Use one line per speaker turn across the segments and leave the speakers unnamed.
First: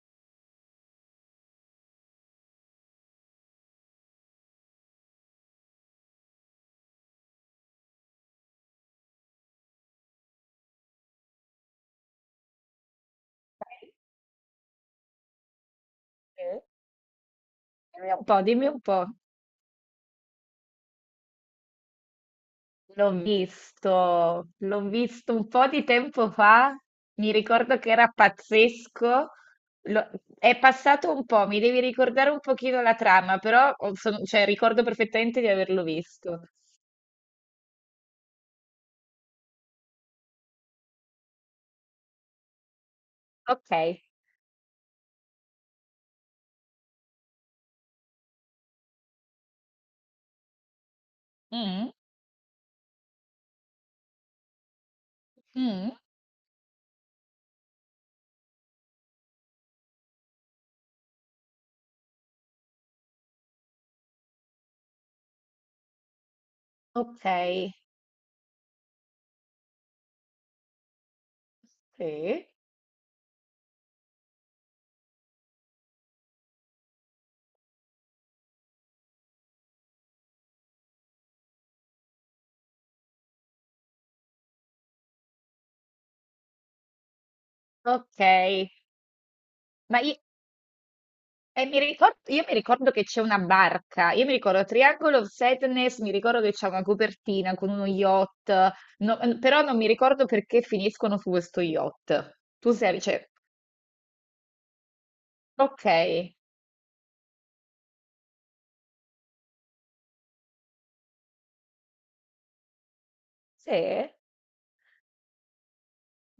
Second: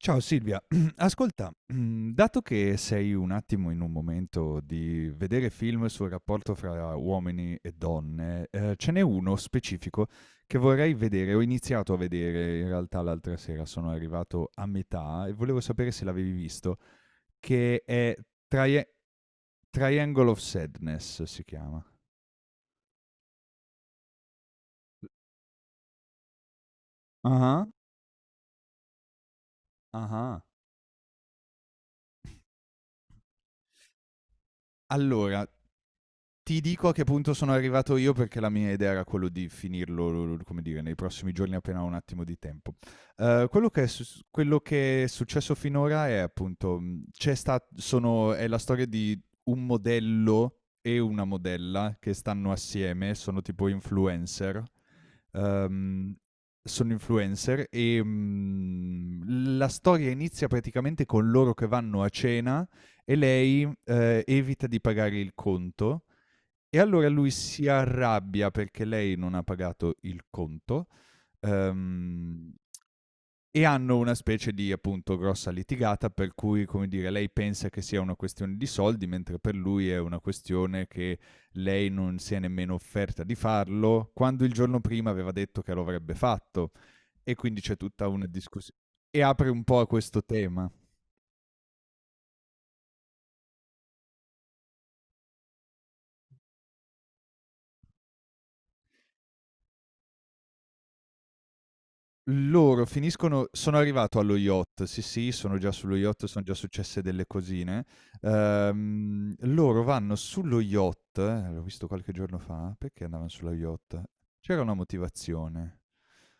Ciao Silvia, ascolta, dato che sei un attimo in un momento di vedere film sul rapporto fra uomini e donne, ce n'è uno specifico che vorrei vedere. Ho iniziato a vedere in realtà l'altra sera, sono arrivato a metà e volevo sapere se l'avevi
Eh,
visto, che
Dimmi
è
un po', dimmi un
Trie
po'.
Triangle of Sadness, si chiama.
L'ho
Mh.
visto un po' di tempo fa, mi
Ah-ah,
ricordo che era pazzesco. Lo-
ah-ah.
È passato un po', mi devi ricordare un pochino la trama, cioè, ricordo perfettamente
Allora,
di averlo visto.
ti dico a che punto sono arrivato io, perché la mia idea era quello di finirlo, come dire, nei prossimi giorni, appena ho un attimo di tempo. Quello
Ok.
che è sus quello che è successo finora è, appunto, mhmm, c'è sta sono è la storia di un modello e una
Mm,
modella che stanno assieme, sono tipo influencer.
mm,
Ehm, sono influencer e, la storia inizia praticamente con loro che vanno a cena e lei, evita di pagare il conto, e allora
ok.
lui si arrabbia perché lei non ha pagato il conto,
Sì.
ehm, e hanno una specie di, appunto, grossa litigata, per cui, come dire, lei pensa che sia una questione di soldi, mentre per lui è una questione che lei non si è nemmeno offerta di farlo, quando il giorno prima aveva detto che lo avrebbe fatto. E quindi c'è tutta
Ok.
una discussio e apre un po' a
Ma io,
questo tema.
E io mi ricordo che c'è una barca, io mi ricordo Triangle of Sadness, mi ricordo che c'è una copertina con uno yacht, però non mi ricordo perché finiscono su questo yacht.
Loro finiscono Sono arrivato allo yacht, sì, sì, sono già sullo yacht,
Ok,
son già successe delle cosine. Loro vanno sullo yacht, l'ho visto qualche giorno fa, perché andavan sullo yacht?
sì,
C'era una motivazione.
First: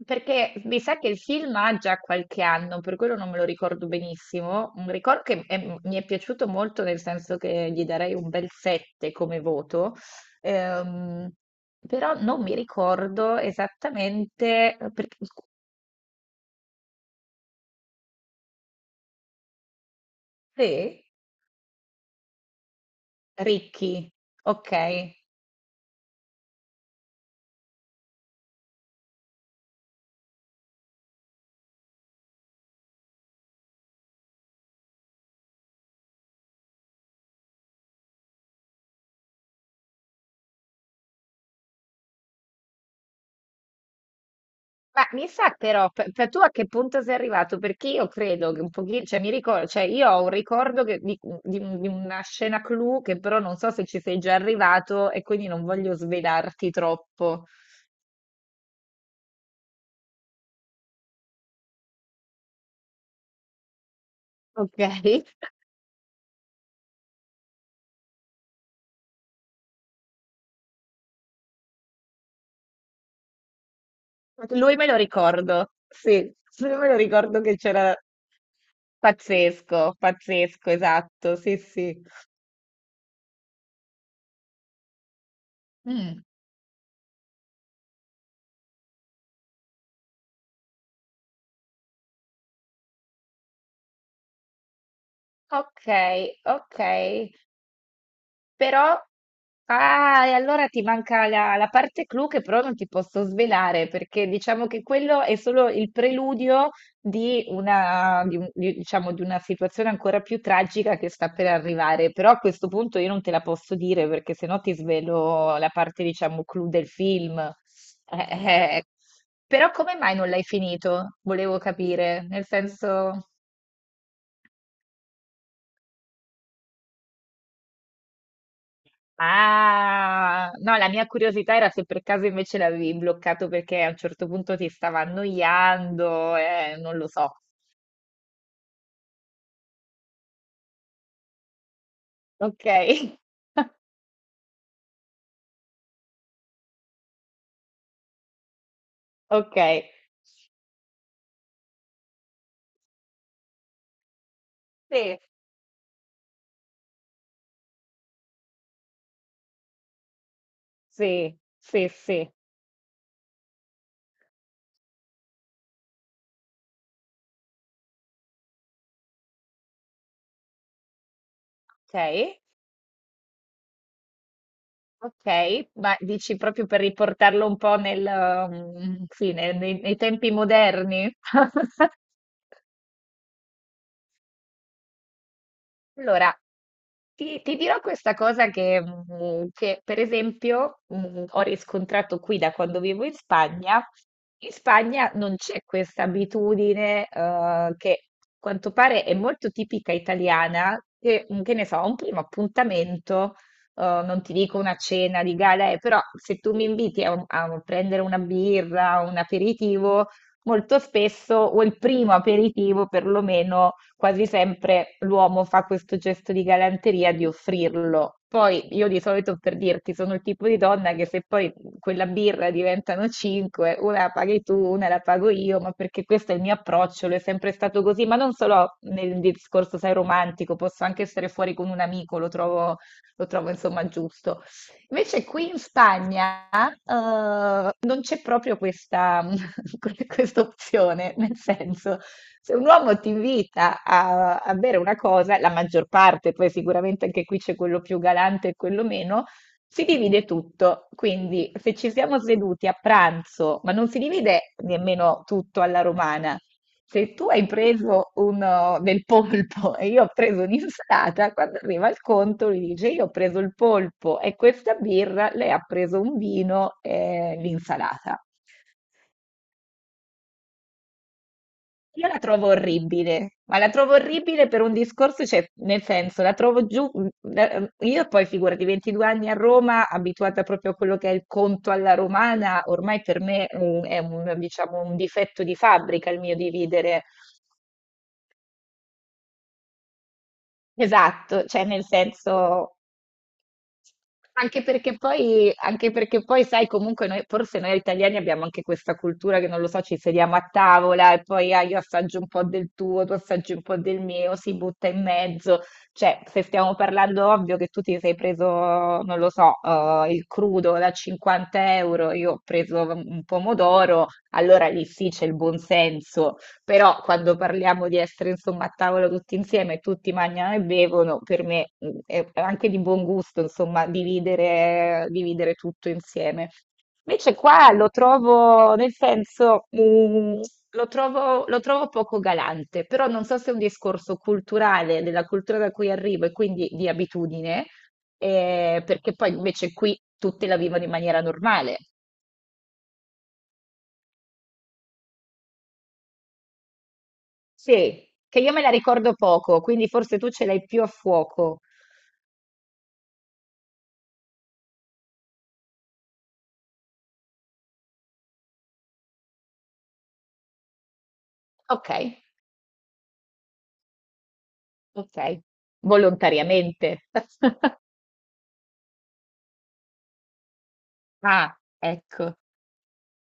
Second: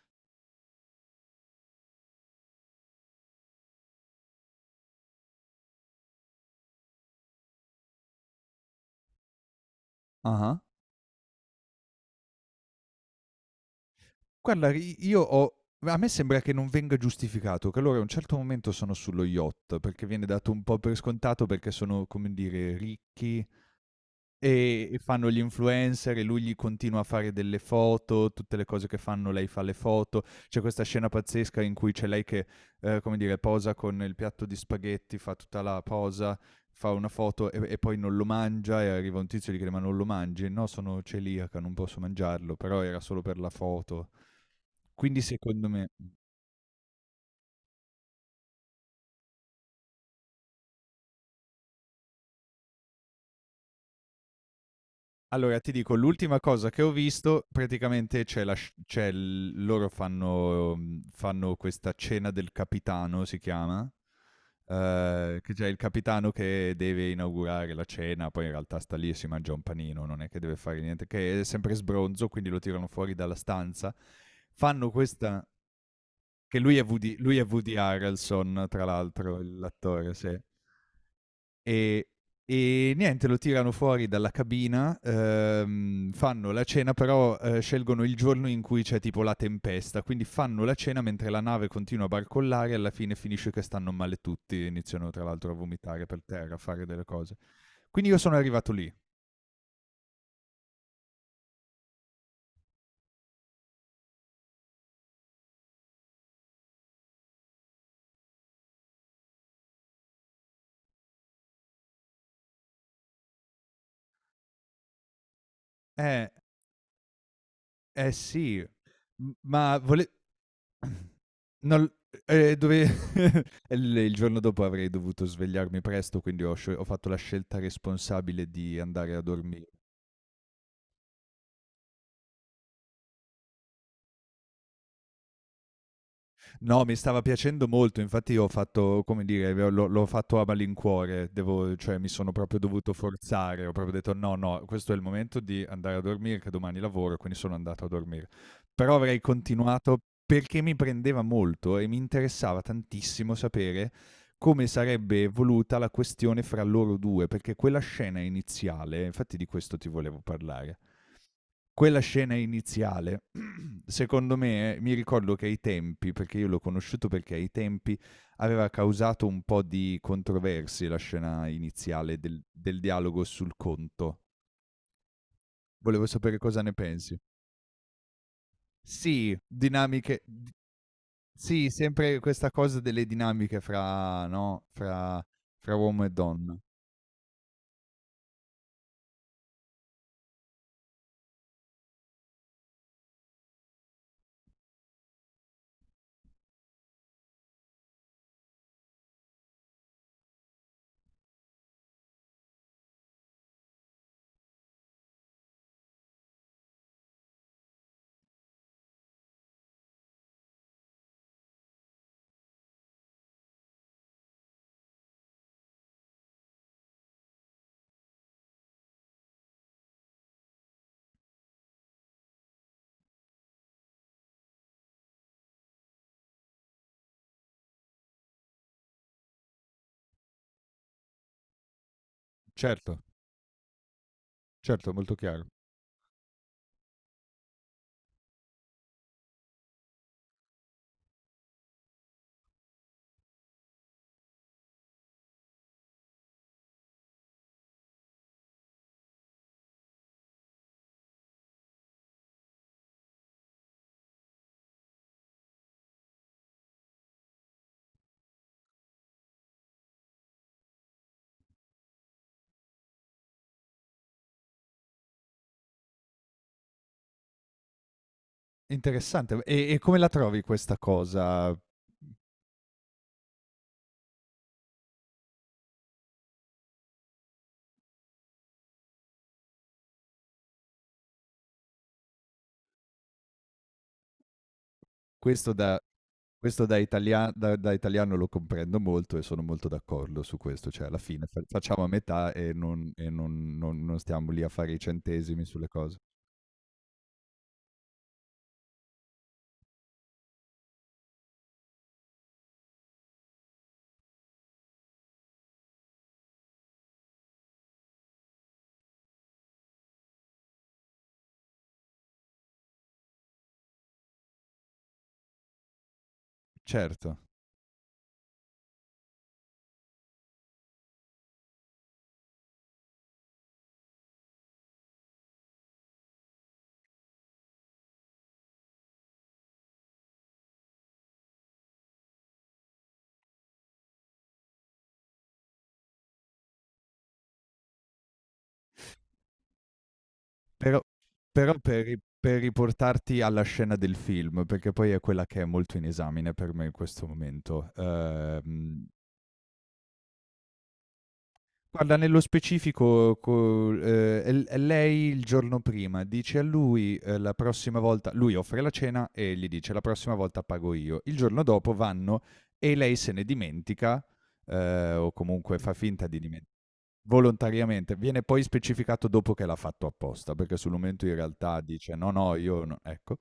perché mi sa che il film ha già qualche anno, per quello non me lo ricordo benissimo. Un ricordo che è- mi è piaciuto molto, nel senso che gli darei un bel 7 come voto.
Ah-ah.
Ehm, però non mi ricordo
Guarda,
esattamente
i io ho a me sembra che non venga giustificato, che loro a un certo momento sono sullo yacht, perché viene dato un po' per
Sì?
scontato, perché sono, come dire, ricchi.
Ricchi,
E
okay.
fanno gli influencer, e lui gli continua a fare delle foto, tutte le cose che fanno lei fa le foto. C'è questa scena pazzesca in cui c'è lei che, come dire, posa con il piatto di spaghetti, fa tutta la posa, fa una foto e poi non lo mangia, e arriva un tizio e gli chiede: "Ma non lo mangi?" "No, sono celiaca, non posso mangiarlo", però era solo per la foto.
Ma
Quindi,
mi sa
secondo
però,
me.
pe pe tu a che punto sei arrivato? Perché io credo che un pochi cioè mi ricor cioè io ho un ricordo che di di un di una scena clou che però non so se ci sei già arrivato e quindi
Allora,
non
ti dico,
voglio
l'ultima
svelarti
cosa che ho visto
troppo.
praticamente, c'è la sc c'è l loro fanno mhmm, fanno questa cena del capitano, si chiama,
Okay.
che c'è il capitano che deve inaugurare la cena, poi in realtà sta lì e si mangia un panino, non è che deve fare niente, che è sempre sbronzo, quindi lo tirano fuori dalla stanza.
Lui me
Fanno
lo
questa
ricordo, sì,
che
sì me lo
Lui
ricordo
è
che
Woody
c'era
Harrelson, tra l'altro,
pazzesco,
l'attore, sì.
pazzesco, esatto, sì, sì.
E e niente, lo tirano fuori dalla cabina,
Mh.
fanno la cena, però scelgono il giorno in cui c'è tipo la tempesta, quindi fanno la cena mentre la nave continua a barcollare, e alla fine finisce che stanno male tutti, iniziano tra l'altro a vomitare per
Okay,
terra, a fare delle
okay.
cose. Quindi io sono arrivato
Però,
lì.
ah, e allora ti manca la parte clou che però non ti posso svelare, perché diciamo che quello è solo il preludio di una, di un- di- diciamo, di una situazione ancora più tragica che sta per arrivare. Però a questo punto io non te la posso dire, perché sennò ti svelo la parte,
Eh,
diciamo, clou del film.
eh sì,
Eh, eh. Però
ma
come
vole...
mai non l'hai finito? Volevo
non-
capire, nel
dove...
senso...
il giorno dopo avrei dovuto svegliarmi presto, quindi ho fatto la scelta responsabile di andare a dormire.
Ah, no, la mia curiosità era se per caso invece l'avevi bloccato perché a un certo punto ti stava annoiando,
No, mi
non lo
stava
so.
piacendo molto, infatti ho fatto, come dire, l'ho fatto a malincuore, devo cioè mi sono proprio
Ok,
dovuto forzare, ho proprio detto: "No, no, questo è il momento di andare a dormire che domani lavoro", quindi sono andato a dormire. Però avrei
ok,
continuato perché mi prendeva molto e mi interessava tantissimo sapere come
sì,
sarebbe evoluta la questione fra loro due, perché quella scena iniziale, infatti, di questo ti volevo parlare.
sì, sì,
Quella
sì,
scena iniziale Secondo me, mi ricordo che ai tempi, perché io l'ho conosciuto, perché ai tempi aveva causato un po' di controversie la scena
ok,
iniziale del dialogo sul conto.
ok, ma
Volevo
dici
sapere cosa
proprio
ne
per
pensi.
riportarlo un po' mm, sì,
Sì,
nei
dinamiche
tempi
d
moderni?
sì, sempre questa cosa delle dinamiche fra no, fra uomo e
Allora,
donna.
ti dirò questa cosa che, mm, che, per esempio, mm, ho riscontrato qui da quando vivo in Spagna. In Spagna non c'è questa abitudine, che a quanto pare è molto tipica italiana, che, mm, che ne so, un primo appuntamento, non ti dico una cena di gala, però se tu mi inviti a prendere una birra, un aperitivo, molto spesso, o il primo aperitivo perlomeno, quasi sempre l'uomo fa questo gesto di galanteria di offrirlo. Poi io di solito per dirti sono il tipo di donna che se poi quella birra diventano cinque, una la paghi tu, una la pago io, ma perché questo è il mio approccio, lo è sempre stato così, ma non solo nel discorso, sai, romantico, posso anche essere fuori con un amico,
Certo,
lo trovo insomma giusto.
certo, molto
Invece
chiaro.
qui in Spagna non c'è proprio questa, questa opzione, nel senso, se un uomo ti invita a bere una cosa, la maggior parte, poi sicuramente anche qui c'è quello più galante e quello meno, si divide tutto, quindi se ci siamo seduti a pranzo, ma non si divide nemmeno tutto alla romana, se tu hai preso un, del polpo e io ho preso un'insalata, quando arriva il conto lui dice io ho preso il polpo e questa birra, lei ha preso un vino e l'insalata.
Interessante. E come la trovi questa cosa?
Io la trovo orribile, ma la trovo orribile per un discorso, cioè nel senso, la trovo giù, mm, la- mm, io poi figurati 22 anni a Roma, abituata proprio a quello che è il conto alla romana, ormai per me mm, è un, diciamo, un difetto
Questo
di
da
fabbrica il mio
Questo da
dividere.
italia da da italiano lo comprendo molto, e sono molto d'accordo su questo, cioè alla fine fa
Esatto, cioè nel
facciamo a metà, e
senso,
non e non non non stiamo lì a fare i centesimi sulle
Anche
cose.
perché poi, sai, comunque noi, forse noi italiani abbiamo anche questa cultura che non lo so, ci sediamo a tavola e poi ah, io assaggio un po' del tuo, tu assaggi un po' del mio, si butta in mezzo. Cioè, se stiamo parlando, ovvio che tu ti sei preso, non lo so, il crudo da 50 euro, io ho preso un pomodoro, allora lì sì c'è il buon senso. Però
Certo,
quando parliamo di essere insomma a tavola tutti insieme, tutti mangiano e bevono, per me è anche di buon gusto insomma dividere, dividere tutto insieme. Invece qua lo trovo, nel senso, lo trovo poco galante, però non so se è un discorso culturale, della cultura da cui arrivo e quindi di abitudine, perché poi invece qui tutti la
però
vivono in maniera
però
normale.
per ri per riportarti alla scena del film, perché poi è quella che è molto in esame per me in questo momento,
Sì, che io me la
ehm.
ricordo poco, quindi forse tu ce l'hai più a fuoco.
Guarda, nello specifico, co è lei il giorno prima, dice a lui, la prossima volta lui offre la cena e gli dice: "La prossima volta pago io". Il giorno dopo vanno,
Okay,
e lei se ne dimentica, o
okay.
comunque fa finta di dimen
Volontariamente.
Volontariamente, viene poi specificato dopo che l'ha fatto apposta, perché sul momento in
Ah,
realtà dice: "No, no,
ecco.
io no", ecco.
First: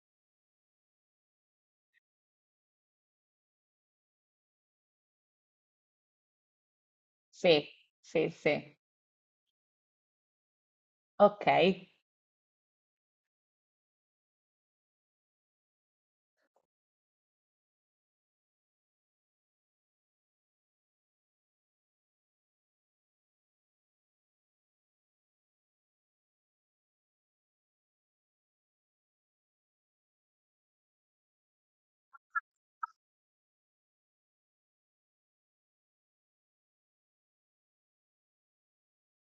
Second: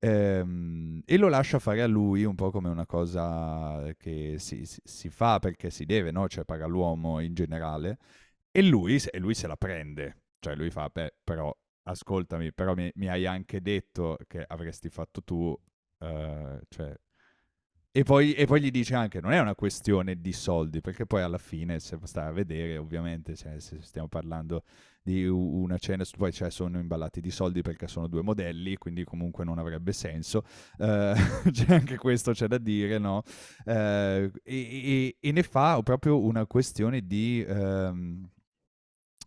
E lo lascia fare a lui un po' come una cosa che si fa perché si deve, no, cioè paga l'uomo, in
Sì,
generale,
sì,
e
sì.
lui se e lui se la prende. Cioè lui fa: "Beh, però
Okay.
ascoltami, però mi hai anche detto che avresti fatto tu", cioè, e poi gli dice anche, non è una questione di soldi, perché poi alla fine, se stai a vedere, ovviamente, cioè, se stiamo parlando di una cena, poi cioè, sono imballati di soldi perché sono due modelli, quindi comunque non avrebbe senso. Eh, c'è anche questo, c'è da dire, no? Eh, e, e ne fa proprio una questione di... ehm,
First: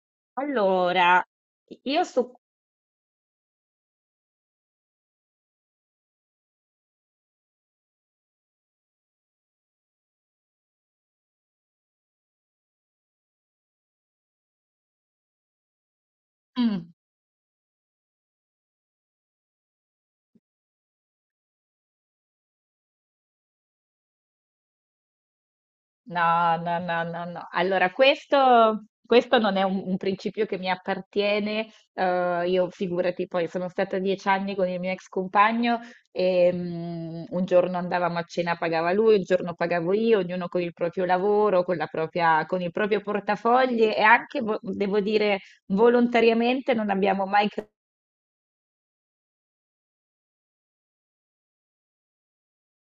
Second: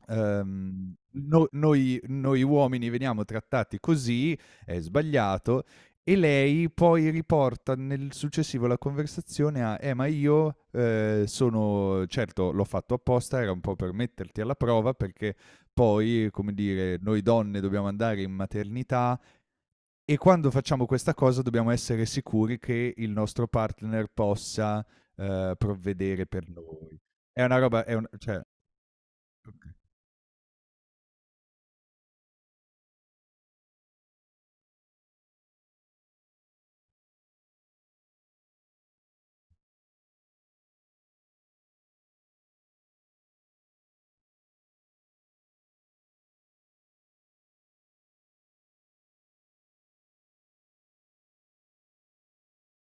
ehm,
Allora,
no,
i
noi
io su
noi uomini veniamo trattati così, è sbagliato, e lei poi riporta nel successivo la conversazione a: ma io, sono certo l'ho fatto apposta, era un po' per metterti alla prova, perché poi, come
Mh.
dire, noi donne dobbiamo andare in maternità, e quando facciamo questa cosa dobbiamo essere sicuri che il nostro partner possa, provvedere per
No, no,
noi".
no, no,
È
no.
una roba
Allora,
è un cioè
questo non è
Okay,
un principio che mi appartiene. Eh, io figurati, poi sono stata 10 anni con il mio ex compagno e mm, un giorno andavamo a cena, pagava lui, un giorno pagavo io, ognuno con il proprio lavoro, con il proprio portafogli e anche, devo dire, volontariamente non abbiamo mai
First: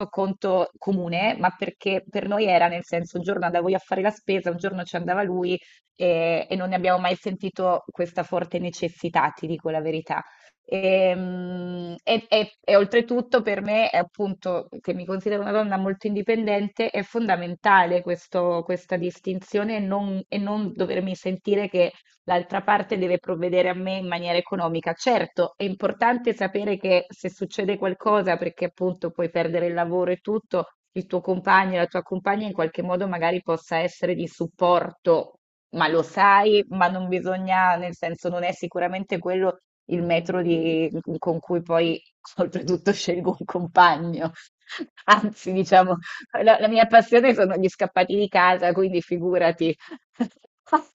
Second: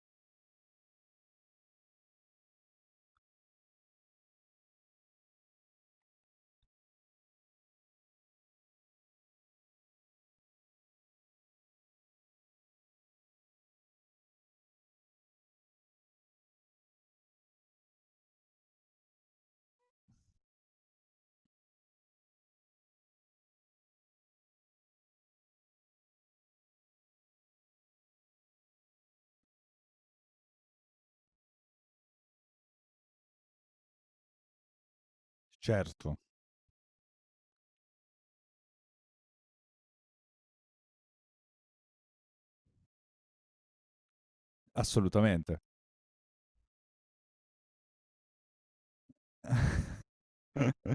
conto comune, ma perché per noi era nel senso un giorno andavo io a fare la spesa, un giorno ci andava lui e non ne abbiamo mai sentito questa forte necessità, ti dico la verità. E oltretutto per me, è appunto, che mi considero una donna molto indipendente, è fondamentale questa distinzione e non dovermi sentire che l'altra parte deve provvedere a me in maniera economica. Certo, è importante sapere che se succede qualcosa, perché appunto puoi perdere il lavoro e tutto, il tuo compagno, la tua compagna in qualche modo magari possa essere di supporto, ma lo
certo.
sai, ma non bisogna, nel senso non è sicuramente quello il metro di- con cui poi oltretutto scelgo un compagno. Anzi,
Assolutamente.
diciamo, la mia passione sono gli scappati di casa, quindi figurati.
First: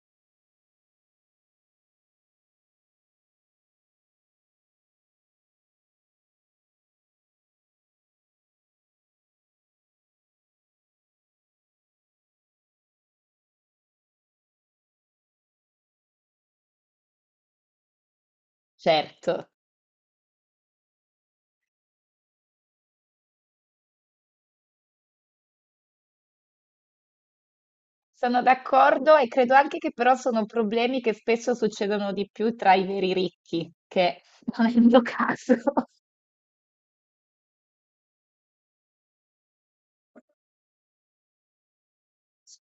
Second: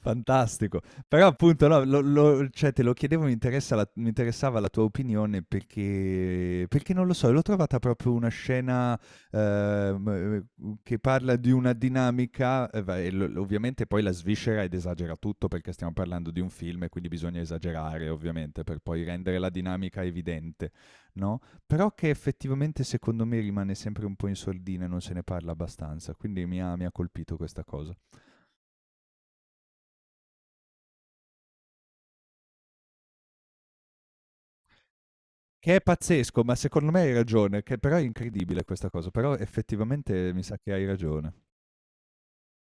Fantastico. Però, appunto, no, lo lo cioè te lo chiedevo, mi interessava la tua opinione, perché non lo so, l'ho trovata proprio una scena, che parla di una dinamica, e va e l ovviamente poi la sviscera ed esagera tutto, perché stiamo parlando di un film e quindi bisogna esagerare, ovviamente, per poi rendere la
Certo.
dinamica evidente, no, però che effettivamente, secondo me, rimane sempre un po' in sordina e non se ne parla abbastanza, quindi mi ha colpito questa cosa.
Sono d'accordo e credo anche che però sono problemi che spesso succedono di più tra i veri ricchi, che non è il mio caso.
Che è pazzesco, ma secondo me hai ragione, che però è incredibile questa cosa, però effettivamente mi sa che hai ragione.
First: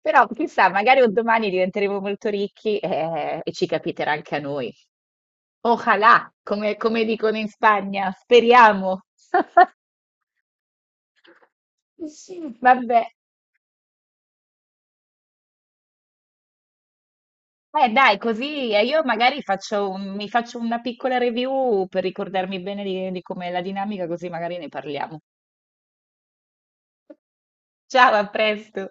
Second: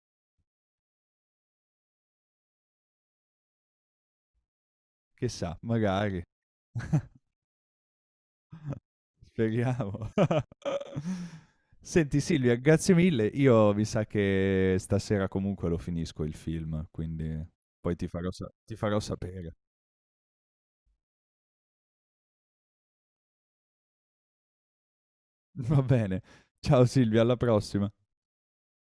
Però chissà, magari un domani diventeremo molto ricchi e, ci capiterà anche a noi.
Chissà, magari.
Ojalá, come dicono in Spagna, speriamo.
Speriamo. Senti Silvia,
Sì.
grazie
Vabbè,
mille. Io mi sa che stasera comunque lo finisco il film, quindi poi ti
dai,
farò sa
così
ti farò
io magari
sapere.
mi faccio una piccola review per ricordarmi bene di com'è la dinamica, così magari ne parliamo.
Va bene. Ciao Silvia, alla prossima.
Ciao, a presto.